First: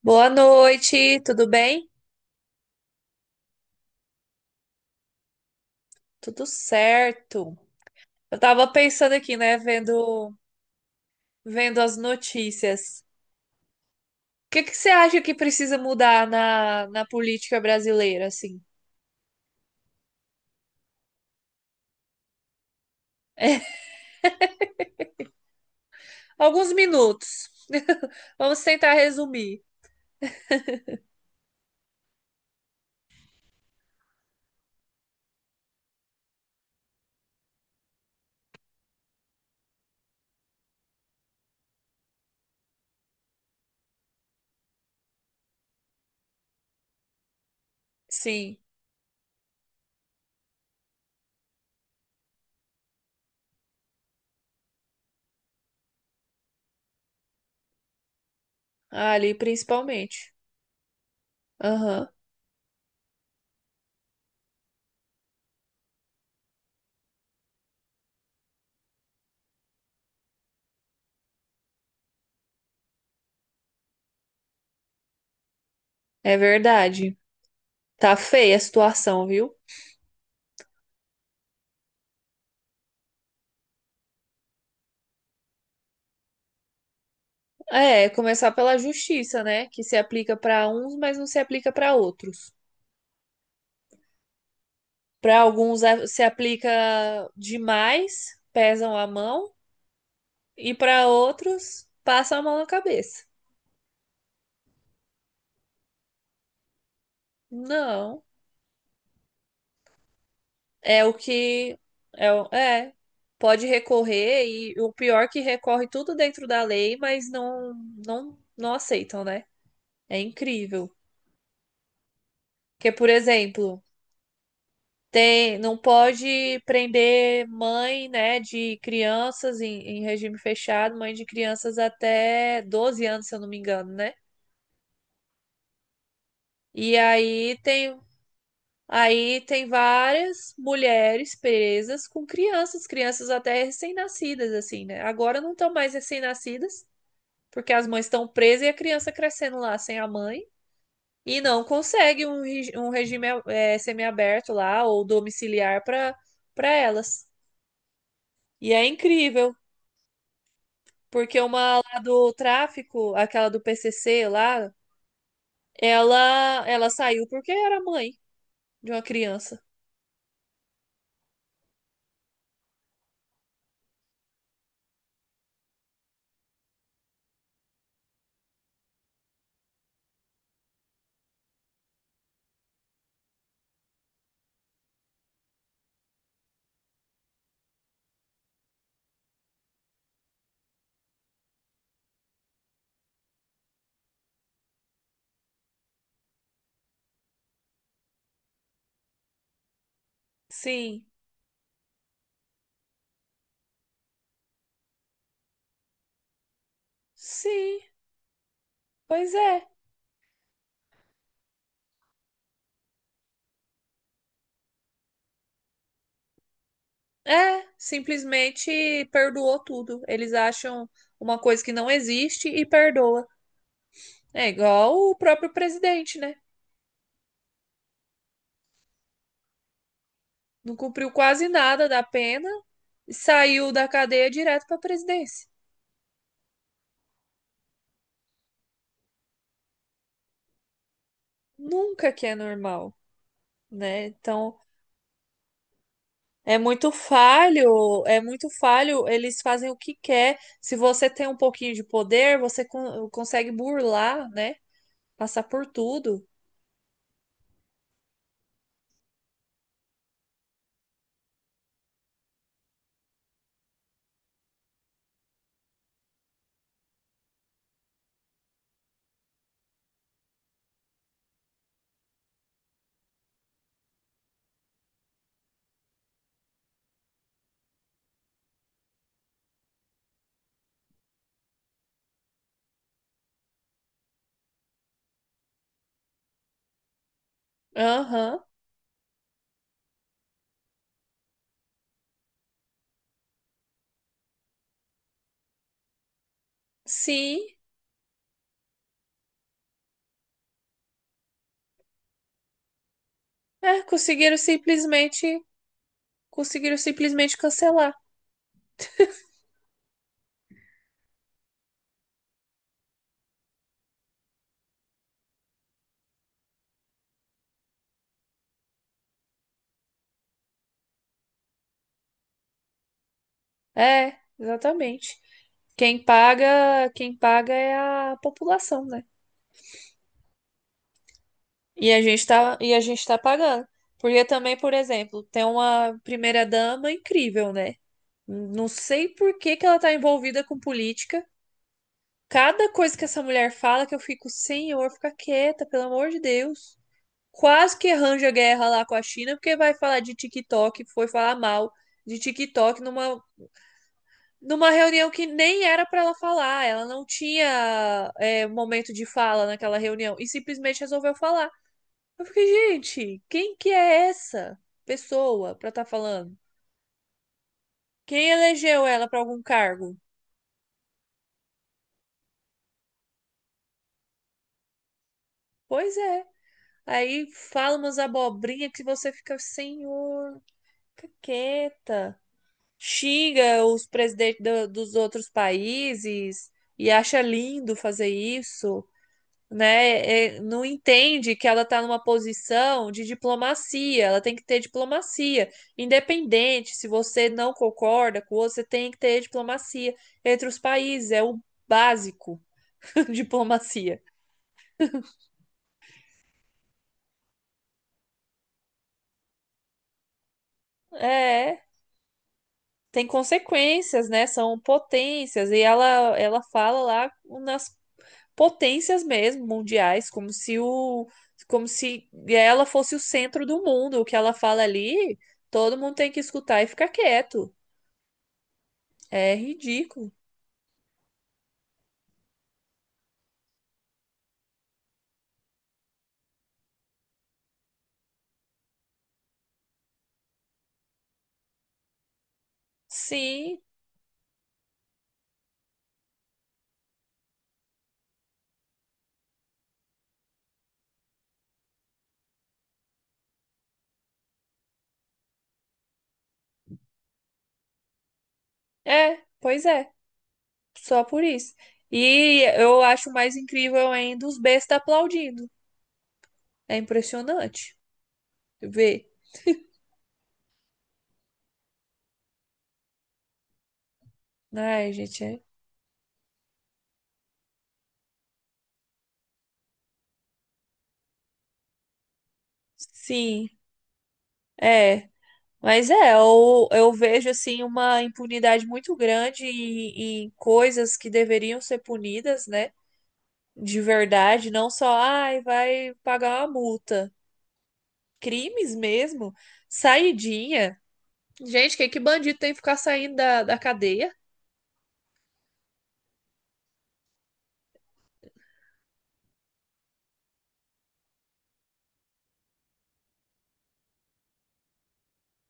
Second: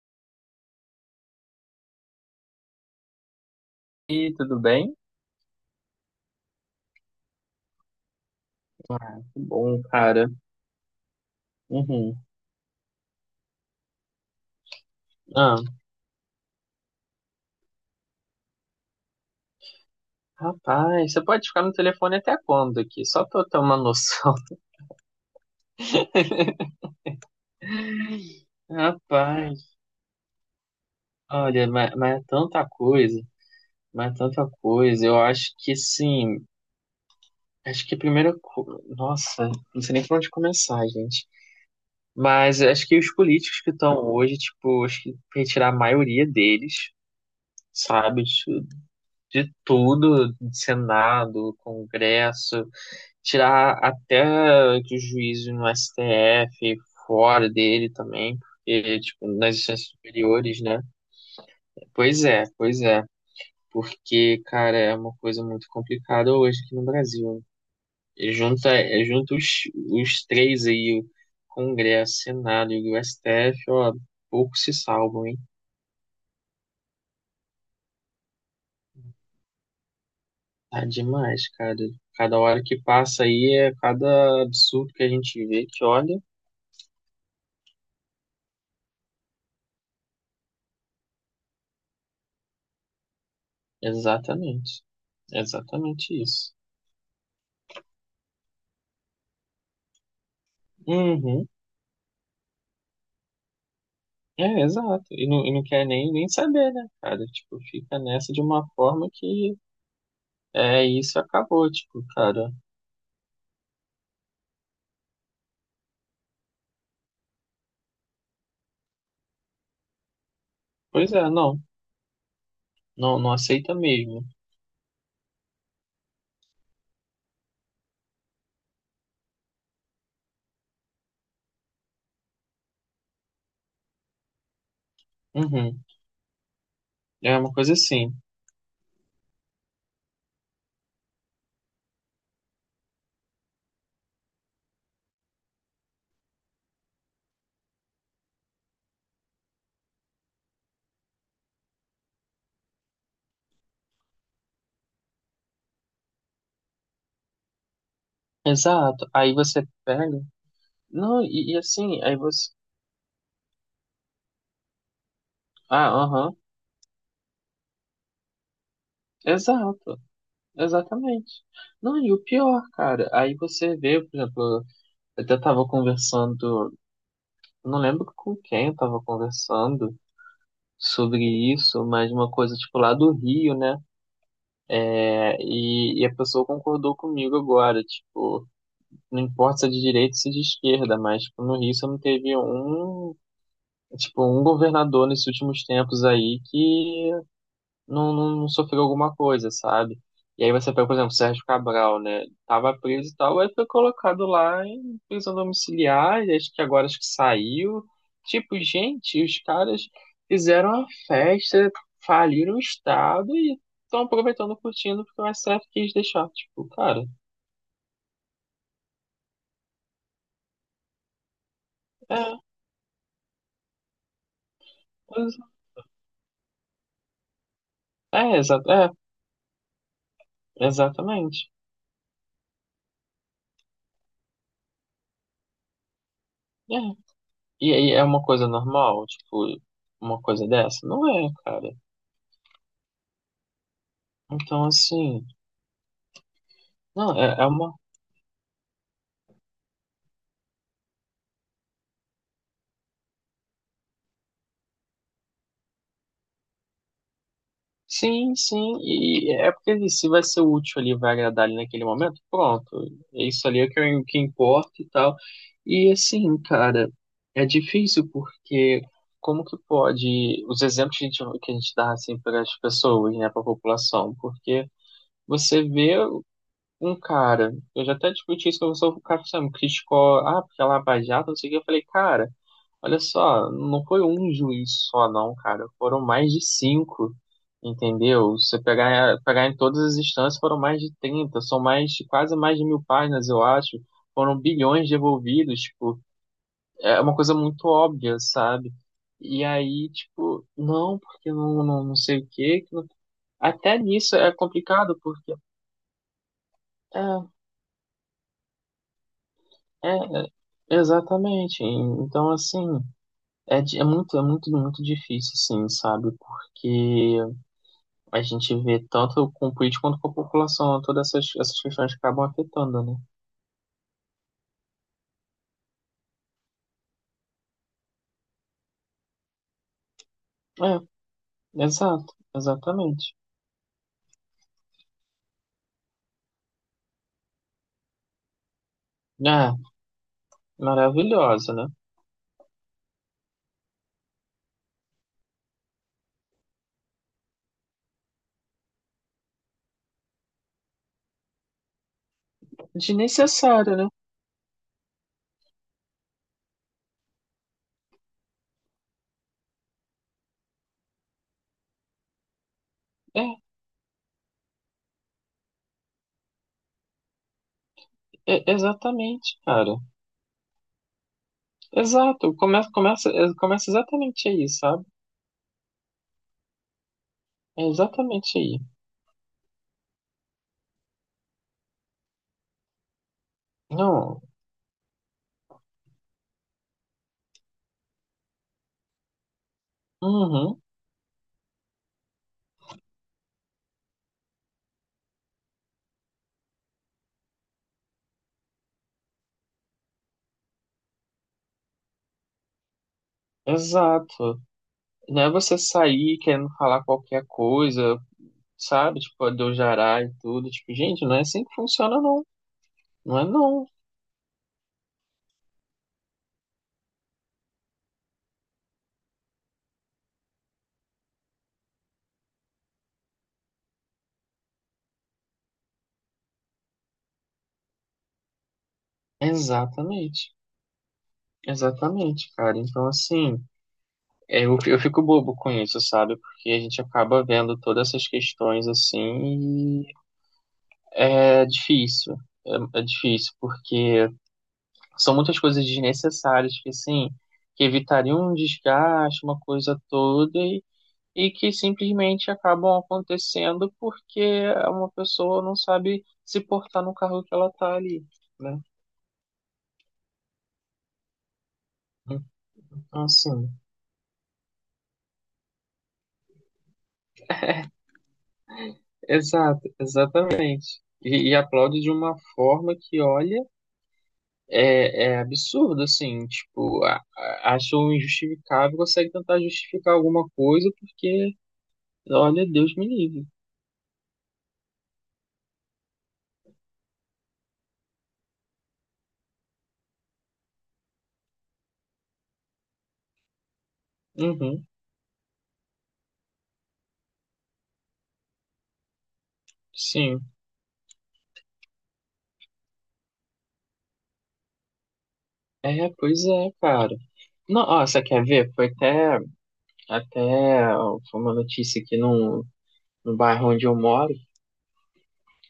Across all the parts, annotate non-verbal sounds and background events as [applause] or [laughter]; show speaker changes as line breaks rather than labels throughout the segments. Boa noite, tudo bem?
E tudo bem?
Tudo certo. Eu tava pensando
Ah,
aqui,
que
né,
bom, cara.
vendo as
Uhum.
notícias. O que que você acha que
Ah,
precisa mudar na política brasileira, assim?
rapaz, você pode ficar no telefone até quando aqui? Só pra eu ter uma noção.
Alguns
[laughs]
minutos. [laughs] Vamos tentar resumir.
Rapaz, olha, mas é tanta coisa, mas é tanta coisa. Eu acho que sim, acho que a primeira coisa. Nossa, não sei nem por onde começar, gente. Mas eu acho que os políticos que estão hoje, tipo, acho que retirar a maioria deles, sabe?
Sim,
De tudo, de Senado, Congresso. Tirar até que o juízo no STF fora dele também, porque, tipo,
ali
nas instâncias
principalmente.
superiores, né?
Aham,
Pois é, pois é. Porque, cara, é uma coisa muito complicada hoje aqui no Brasil, né? E junta, é, junta os três aí, o Congresso, Senado e o STF, ó, pouco se salvam, hein?
é verdade. Tá feia a situação, viu?
Tá demais, cara. Cada hora que passa aí é cada absurdo que a gente vê que olha.
É, começar pela justiça, né, que se aplica pra uns, mas não se aplica pra outros.
Exatamente.
Para alguns
Exatamente
se
isso.
aplica demais, pesam a mão, e para
Uhum.
outros passam a mão na cabeça.
É, exato. E não quer nem saber, né, cara? Tipo, fica
Não,
nessa de uma forma que é
é o
isso acabou,
que
tipo,
é,
cara.
é, pode recorrer e o pior é que recorre tudo dentro da lei, mas não aceitam, né? É incrível.
Pois é, não,
Porque, por
não, não aceita
exemplo,
mesmo.
tem, não pode prender mãe, né, de crianças em regime fechado, mãe de crianças até 12 anos, se eu não me engano, né?
Uhum.
E
É uma
aí
coisa
tem,
assim.
aí tem várias mulheres presas com crianças, crianças até recém-nascidas, assim, né? Agora não estão mais recém-nascidas, porque as mães estão presas e a criança crescendo lá sem a mãe. E não consegue um, um regime semiaberto lá ou domiciliar para elas. E é
Exato. Aí
incrível,
você pega. Não,
porque
e
uma lá
assim, aí
do
você.
tráfico, aquela do PCC lá,
Ah, aham.
ela saiu porque era mãe de uma criança.
Exato. Exatamente. Não, e o pior, cara, aí você vê, por exemplo, eu até tava conversando, não lembro com quem eu tava conversando sobre isso, mas uma coisa, tipo, lá do Rio, né? É, e a pessoa concordou comigo agora, tipo, não importa se é de direita ou se é de esquerda, mas tipo, no Rio você não teve um, tipo, um governador nesses últimos tempos aí que não, não, não sofreu alguma coisa, sabe? E aí você pega, por
Sim,
exemplo, Sérgio Cabral, né? Tava preso e tal, aí foi colocado lá em prisão domiciliar, e acho que agora acho que
sim.
saiu. Tipo, gente,
Pois
os
é,
caras fizeram a festa, faliram o Estado e estão aproveitando, curtindo, porque o STF quis deixar. Tipo, cara,
é, simplesmente perdoou tudo. Eles acham uma coisa que não
é,
existe e perdoa. É igual o
é,
próprio presidente, né?
é,
Não cumpriu quase
exatamente.
nada da pena e saiu da cadeia direto para a presidência.
É. E aí é uma coisa normal, tipo, uma coisa dessa? Não é, cara.
Nunca que é normal, né? Então,
Então, assim, não, é uma.
é muito falho, eles fazem o que quer. Se você tem um pouquinho de poder, você consegue burlar, né? Passar por tudo.
Sim, sim, e é porque se vai ser útil ali, vai agradar ali naquele momento, pronto, é isso ali é o que, importa e tal. E assim, cara, é difícil porque como que pode, os exemplos que a gente dá assim para as pessoas, né, para a população, porque você vê um cara, eu já até discuti isso com você, o cara sabe, criticou, ah, porque ela é baixada, não sei o que, eu falei, cara. Olha só, não foi um juiz só, não, cara. Foram mais de cinco, entendeu?
Aham.
Você pegar em todas as instâncias, foram mais de 30. São mais, quase mais de mil páginas, eu acho. Foram bilhões devolvidos, tipo, é uma coisa
Sim,
muito óbvia, sabe? E aí, tipo, não, porque não, não, não sei o quê. Que não- Até
é,
nisso é complicado, porque.
conseguiram
É,
simplesmente cancelar.
é, é, exatamente. Então, assim. É, é muito, muito difícil, sim, sabe? Porque a gente vê tanto com o político quanto com a população, todas essas questões acabam afetando, né?
É, exatamente. Quem paga é a população, né?
É,
E a
exato,
gente tá, e a gente
exatamente.
tá pagando. Porque também, por exemplo, tem uma primeira-dama incrível, né? Não sei por
É,
que que ela tá envolvida com política.
maravilhosa, né?
Cada coisa que essa mulher fala que eu fico, senhor, fica quieta, pelo amor de Deus. Quase que arranja guerra lá com a China, porque vai falar de TikTok, foi falar mal de TikTok numa
Desnecessária, né?
numa reunião que nem era para ela falar, ela não tinha momento de fala naquela reunião e simplesmente resolveu falar. Eu fiquei, gente,
É,
quem que é essa pessoa para estar falando? Quem
é,
elegeu ela para
exatamente,
algum
cara.
cargo?
Exato, começa exatamente aí, sabe?
Pois é. Aí
É
fala umas
exatamente aí.
abobrinhas que você fica, senhor, fica quieta. Xinga os
Não,
presidentes dos outros países e acha lindo fazer isso. Né, é,
uhum,
não entende que ela está numa posição de diplomacia, ela tem que ter diplomacia, independente se você não concorda com o outro, você tem que ter diplomacia entre os países, é o básico [laughs] diplomacia.
exato. Não é você sair querendo falar qualquer coisa, sabe? Tipo, do jará e tudo. Tipo, gente, não é assim que
É,
funciona, não.
tem
Não é não.
consequências, né? São potências e ela fala lá nas potências mesmo mundiais, como se ela fosse o centro do mundo. O que ela fala ali, todo mundo tem que escutar e ficar quieto. É ridículo.
Exatamente. Exatamente, cara. Então, assim, é, eu fico bobo com isso, sabe? Porque a gente acaba vendo todas essas questões assim e é difícil. É difícil,
Sim,
porque são muitas coisas desnecessárias que, assim, que evitariam um desgaste, uma coisa toda, e, que simplesmente acabam acontecendo porque uma pessoa não sabe se portar no carro que ela tá ali, né?
é, pois é, só por isso. E eu
Então,
acho mais
assim.
incrível ainda os bestas aplaudindo. É impressionante ver.
Exato, exatamente. E aplaude de uma forma que, olha,
Ai,
é
gente, é.
absurdo, assim, tipo, acho injustificável, consegue tentar justificar alguma coisa, porque, olha, Deus me livre.
Sim, é. Mas é, eu vejo assim uma impunidade muito grande em, em coisas que deveriam ser punidas, né? De verdade,
Uhum,
não só, ai, vai pagar uma multa. Crimes mesmo,
sim.
saidinha. Gente, que bandido tem que ficar saindo da cadeia?
É, pois é, cara. Não, ó, você quer ver? Foi até, até ó, foi uma notícia aqui no bairro onde eu moro.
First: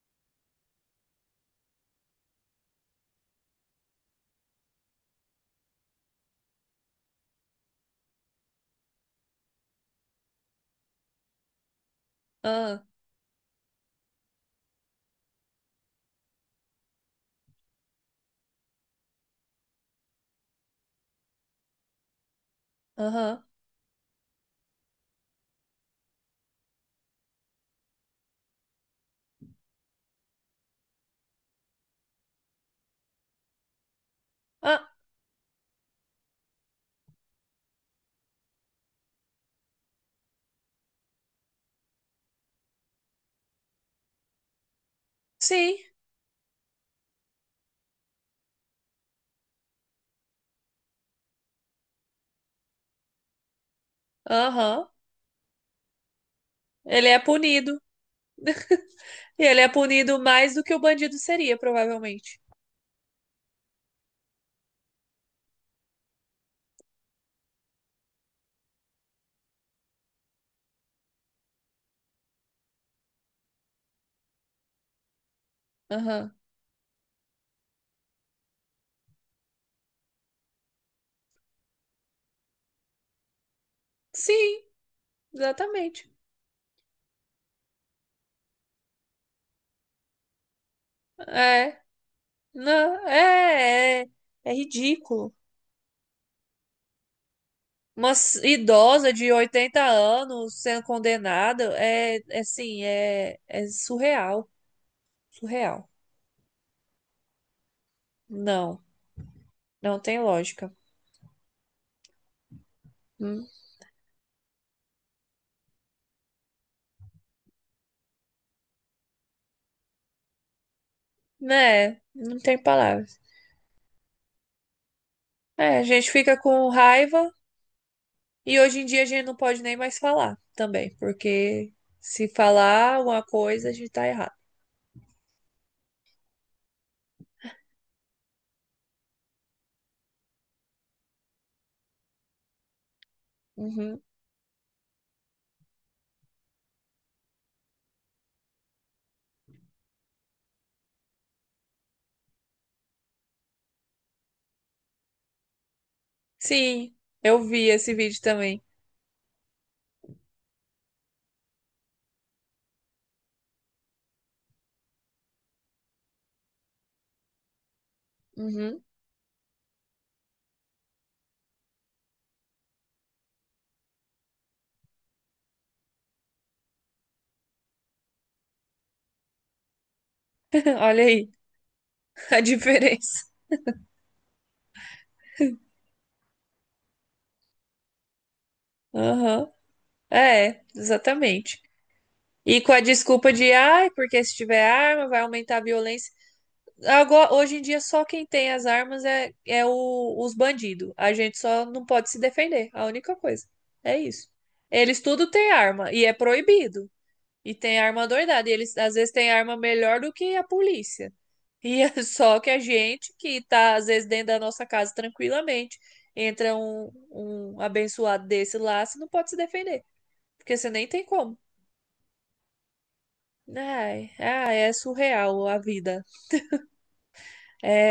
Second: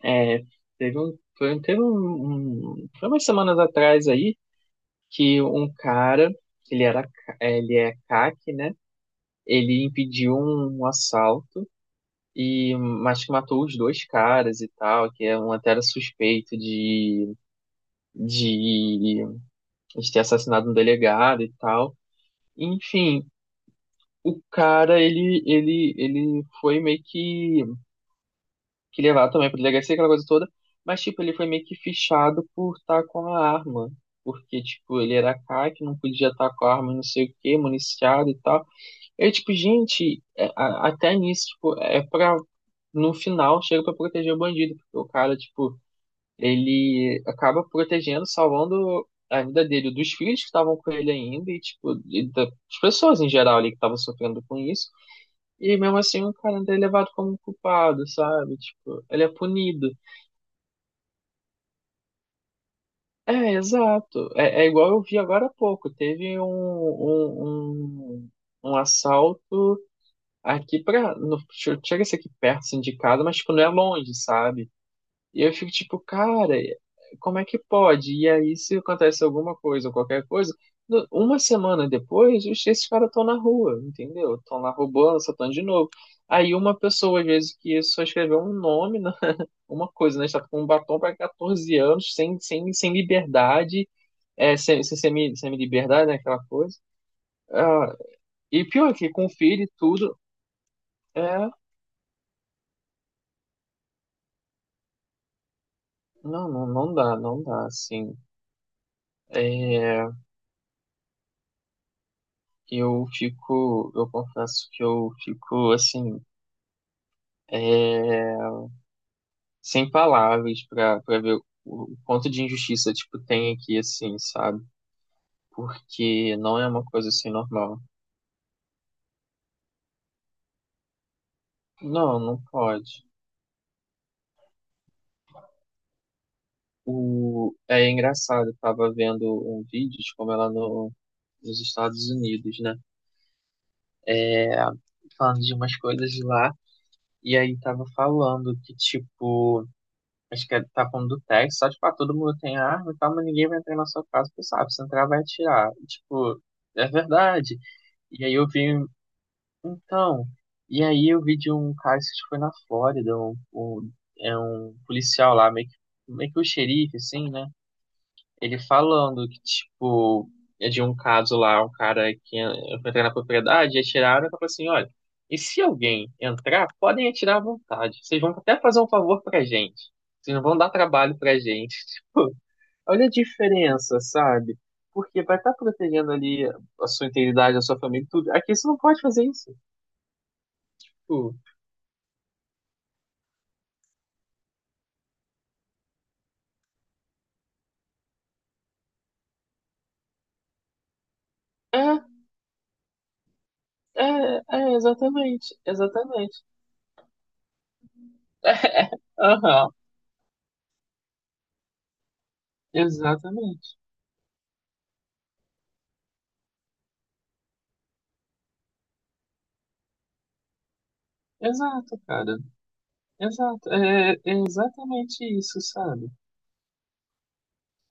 É, teve um, foi, teve um, um- foi umas semanas atrás aí, que um cara, ele é CAC, né? Ele impediu um assalto e
Ah,
mas que matou os dois caras e tal, que é um até era suspeito de, de ter assassinado um delegado e tal. Enfim,
aham.
o cara ele foi meio que levado também para delegacia aquela coisa toda, mas tipo ele foi meio que fichado por estar com a arma. Porque,
Ah,
tipo, ele era CAC, não podia estar com a arma, não sei o quê, municiado e tal. Eu, tipo, gente, é, até nisso, tipo, é pra, no final, chega pra proteger o bandido, porque o cara, tipo,
sim,
ele acaba protegendo, salvando a vida dele, dos filhos que estavam com ele ainda, e, tipo, e das pessoas em geral ali que estavam sofrendo com
aham.
isso, e mesmo assim o cara ainda é
Ele
levado
é
como um
punido.
culpado, sabe? Tipo, ele é
E ele é
punido.
punido mais do que o bandido seria, provavelmente.
É, exato. É igual eu vi agora há pouco, teve um, um assalto. Aqui pra. No, Tipo, chega a ser aqui perto, assim, de casa, mas, tipo, não é longe, sabe? E eu fico tipo,
Aham.
cara, como é que pode? E aí, se acontece alguma coisa ou qualquer coisa, uma semana depois, esses caras estão na rua, entendeu? Estão
Sim,
lá roubando, assaltando de novo.
exatamente.
Aí, uma pessoa, às vezes, que só escreveu um nome, [laughs] uma coisa, né? Está com um batom para 14
É,
anos, sem
não,
liberdade,
é, é, é
é, sem, sem,
ridículo.
semi, liberdade, né? Aquela coisa. Ah,
Uma
e pior que
idosa
com
de
filho e
80
tudo.
anos sendo
É,
condenada é, é assim, é, é surreal, surreal.
Não dá, não dá, assim.
Não, não
É,
tem lógica.
eu
Hum.
fico, assim, é, sem palavras pra ver o
Né?
quanto
Não
de
tem
injustiça,
palavras.
tipo, tem aqui, assim, sabe?
É, a gente fica
Porque não é
com
uma coisa, assim,
raiva
normal.
e hoje em dia a gente não pode nem mais falar também, porque
Não,
se
não
falar
pode.
uma coisa, a gente tá errado.
O, é engraçado, eu tava vendo um vídeo de como ela no, nos Estados Unidos, né?
Uhum.
Falando de umas coisas de lá, e aí tava falando que, tipo, acho que tá falando do Tex, só tipo, ah, todo mundo tem arma e tal, mas ninguém vai entrar na sua casa, porque sabe, se entrar vai atirar. E, tipo, é
Sim, eu
verdade.
vi esse vídeo
E aí eu vi,
também.
então, e aí eu vi de um cara que acho que foi na Flórida, um, é um policial lá, meio que o xerife, assim, né? Ele
Uhum.
falando que, tipo, é de um caso lá, um cara que foi entrar na propriedade, e atiraram e falou assim, olha, e se alguém entrar, podem atirar à vontade. Vocês vão até fazer um favor pra gente. Vocês não vão dar
[laughs] Olha
trabalho
aí
pra gente. [laughs] Tipo,
a
olha a
diferença.
diferença, sabe? Porque vai estar protegendo ali a sua integridade, a sua família, e tudo. Aqui você não pode fazer
Aham.
isso.
É,
Tipo,
exatamente. E com a desculpa de, ai, porque se tiver arma vai aumentar a violência. Agora, hoje em dia, só quem tem as armas é, os bandidos. A gente só não
é,
pode se defender. A única coisa. É isso. Eles tudo têm
exatamente,
arma e é
exatamente.
proibido. E tem arma doidada. E eles às
[laughs]
vezes têm
É,
arma
aham,
melhor do que a polícia. E é [laughs] só que a gente, que tá
exatamente.
às vezes dentro da nossa casa tranquilamente, entra um, um abençoado desse lá, você não pode se defender. Porque você nem tem como.
Exato, cara. Exato,
Ai,
é
ai, é
exatamente
surreal a
isso,
vida.
sabe?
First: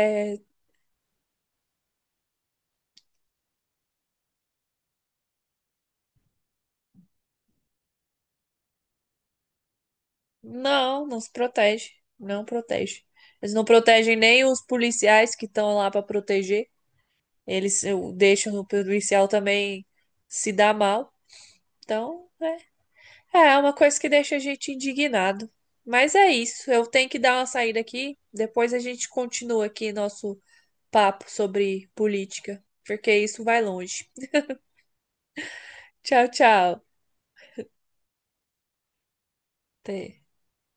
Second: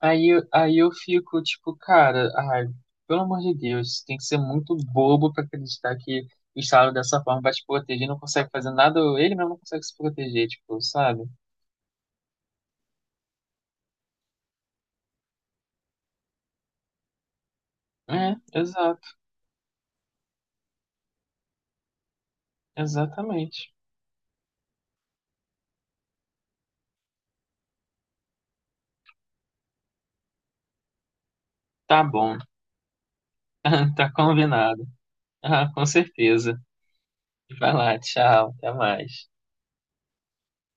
Aí, aí eu fico tipo, cara, ai, pelo amor de Deus, tem que ser muito bobo pra acreditar que o Estado dessa forma vai te proteger, não consegue fazer nada, ou ele mesmo não consegue se proteger, tipo,
Não, não
sabe?
se protege. Não protege. Eles não protegem nem os policiais que estão lá para proteger. Eles
É,
deixam o
exato,
policial também se dar mal. Então, é, é uma
exatamente.
coisa que deixa a gente indignado. Mas é isso. Eu tenho que dar uma saída aqui. Depois a gente continua aqui nosso papo sobre
Tá bom,
política, porque isso vai
[laughs]
longe.
tá combinado. Ah, com
Tchau,
certeza.
tchau.
Vai lá, tchau, até mais.
Até.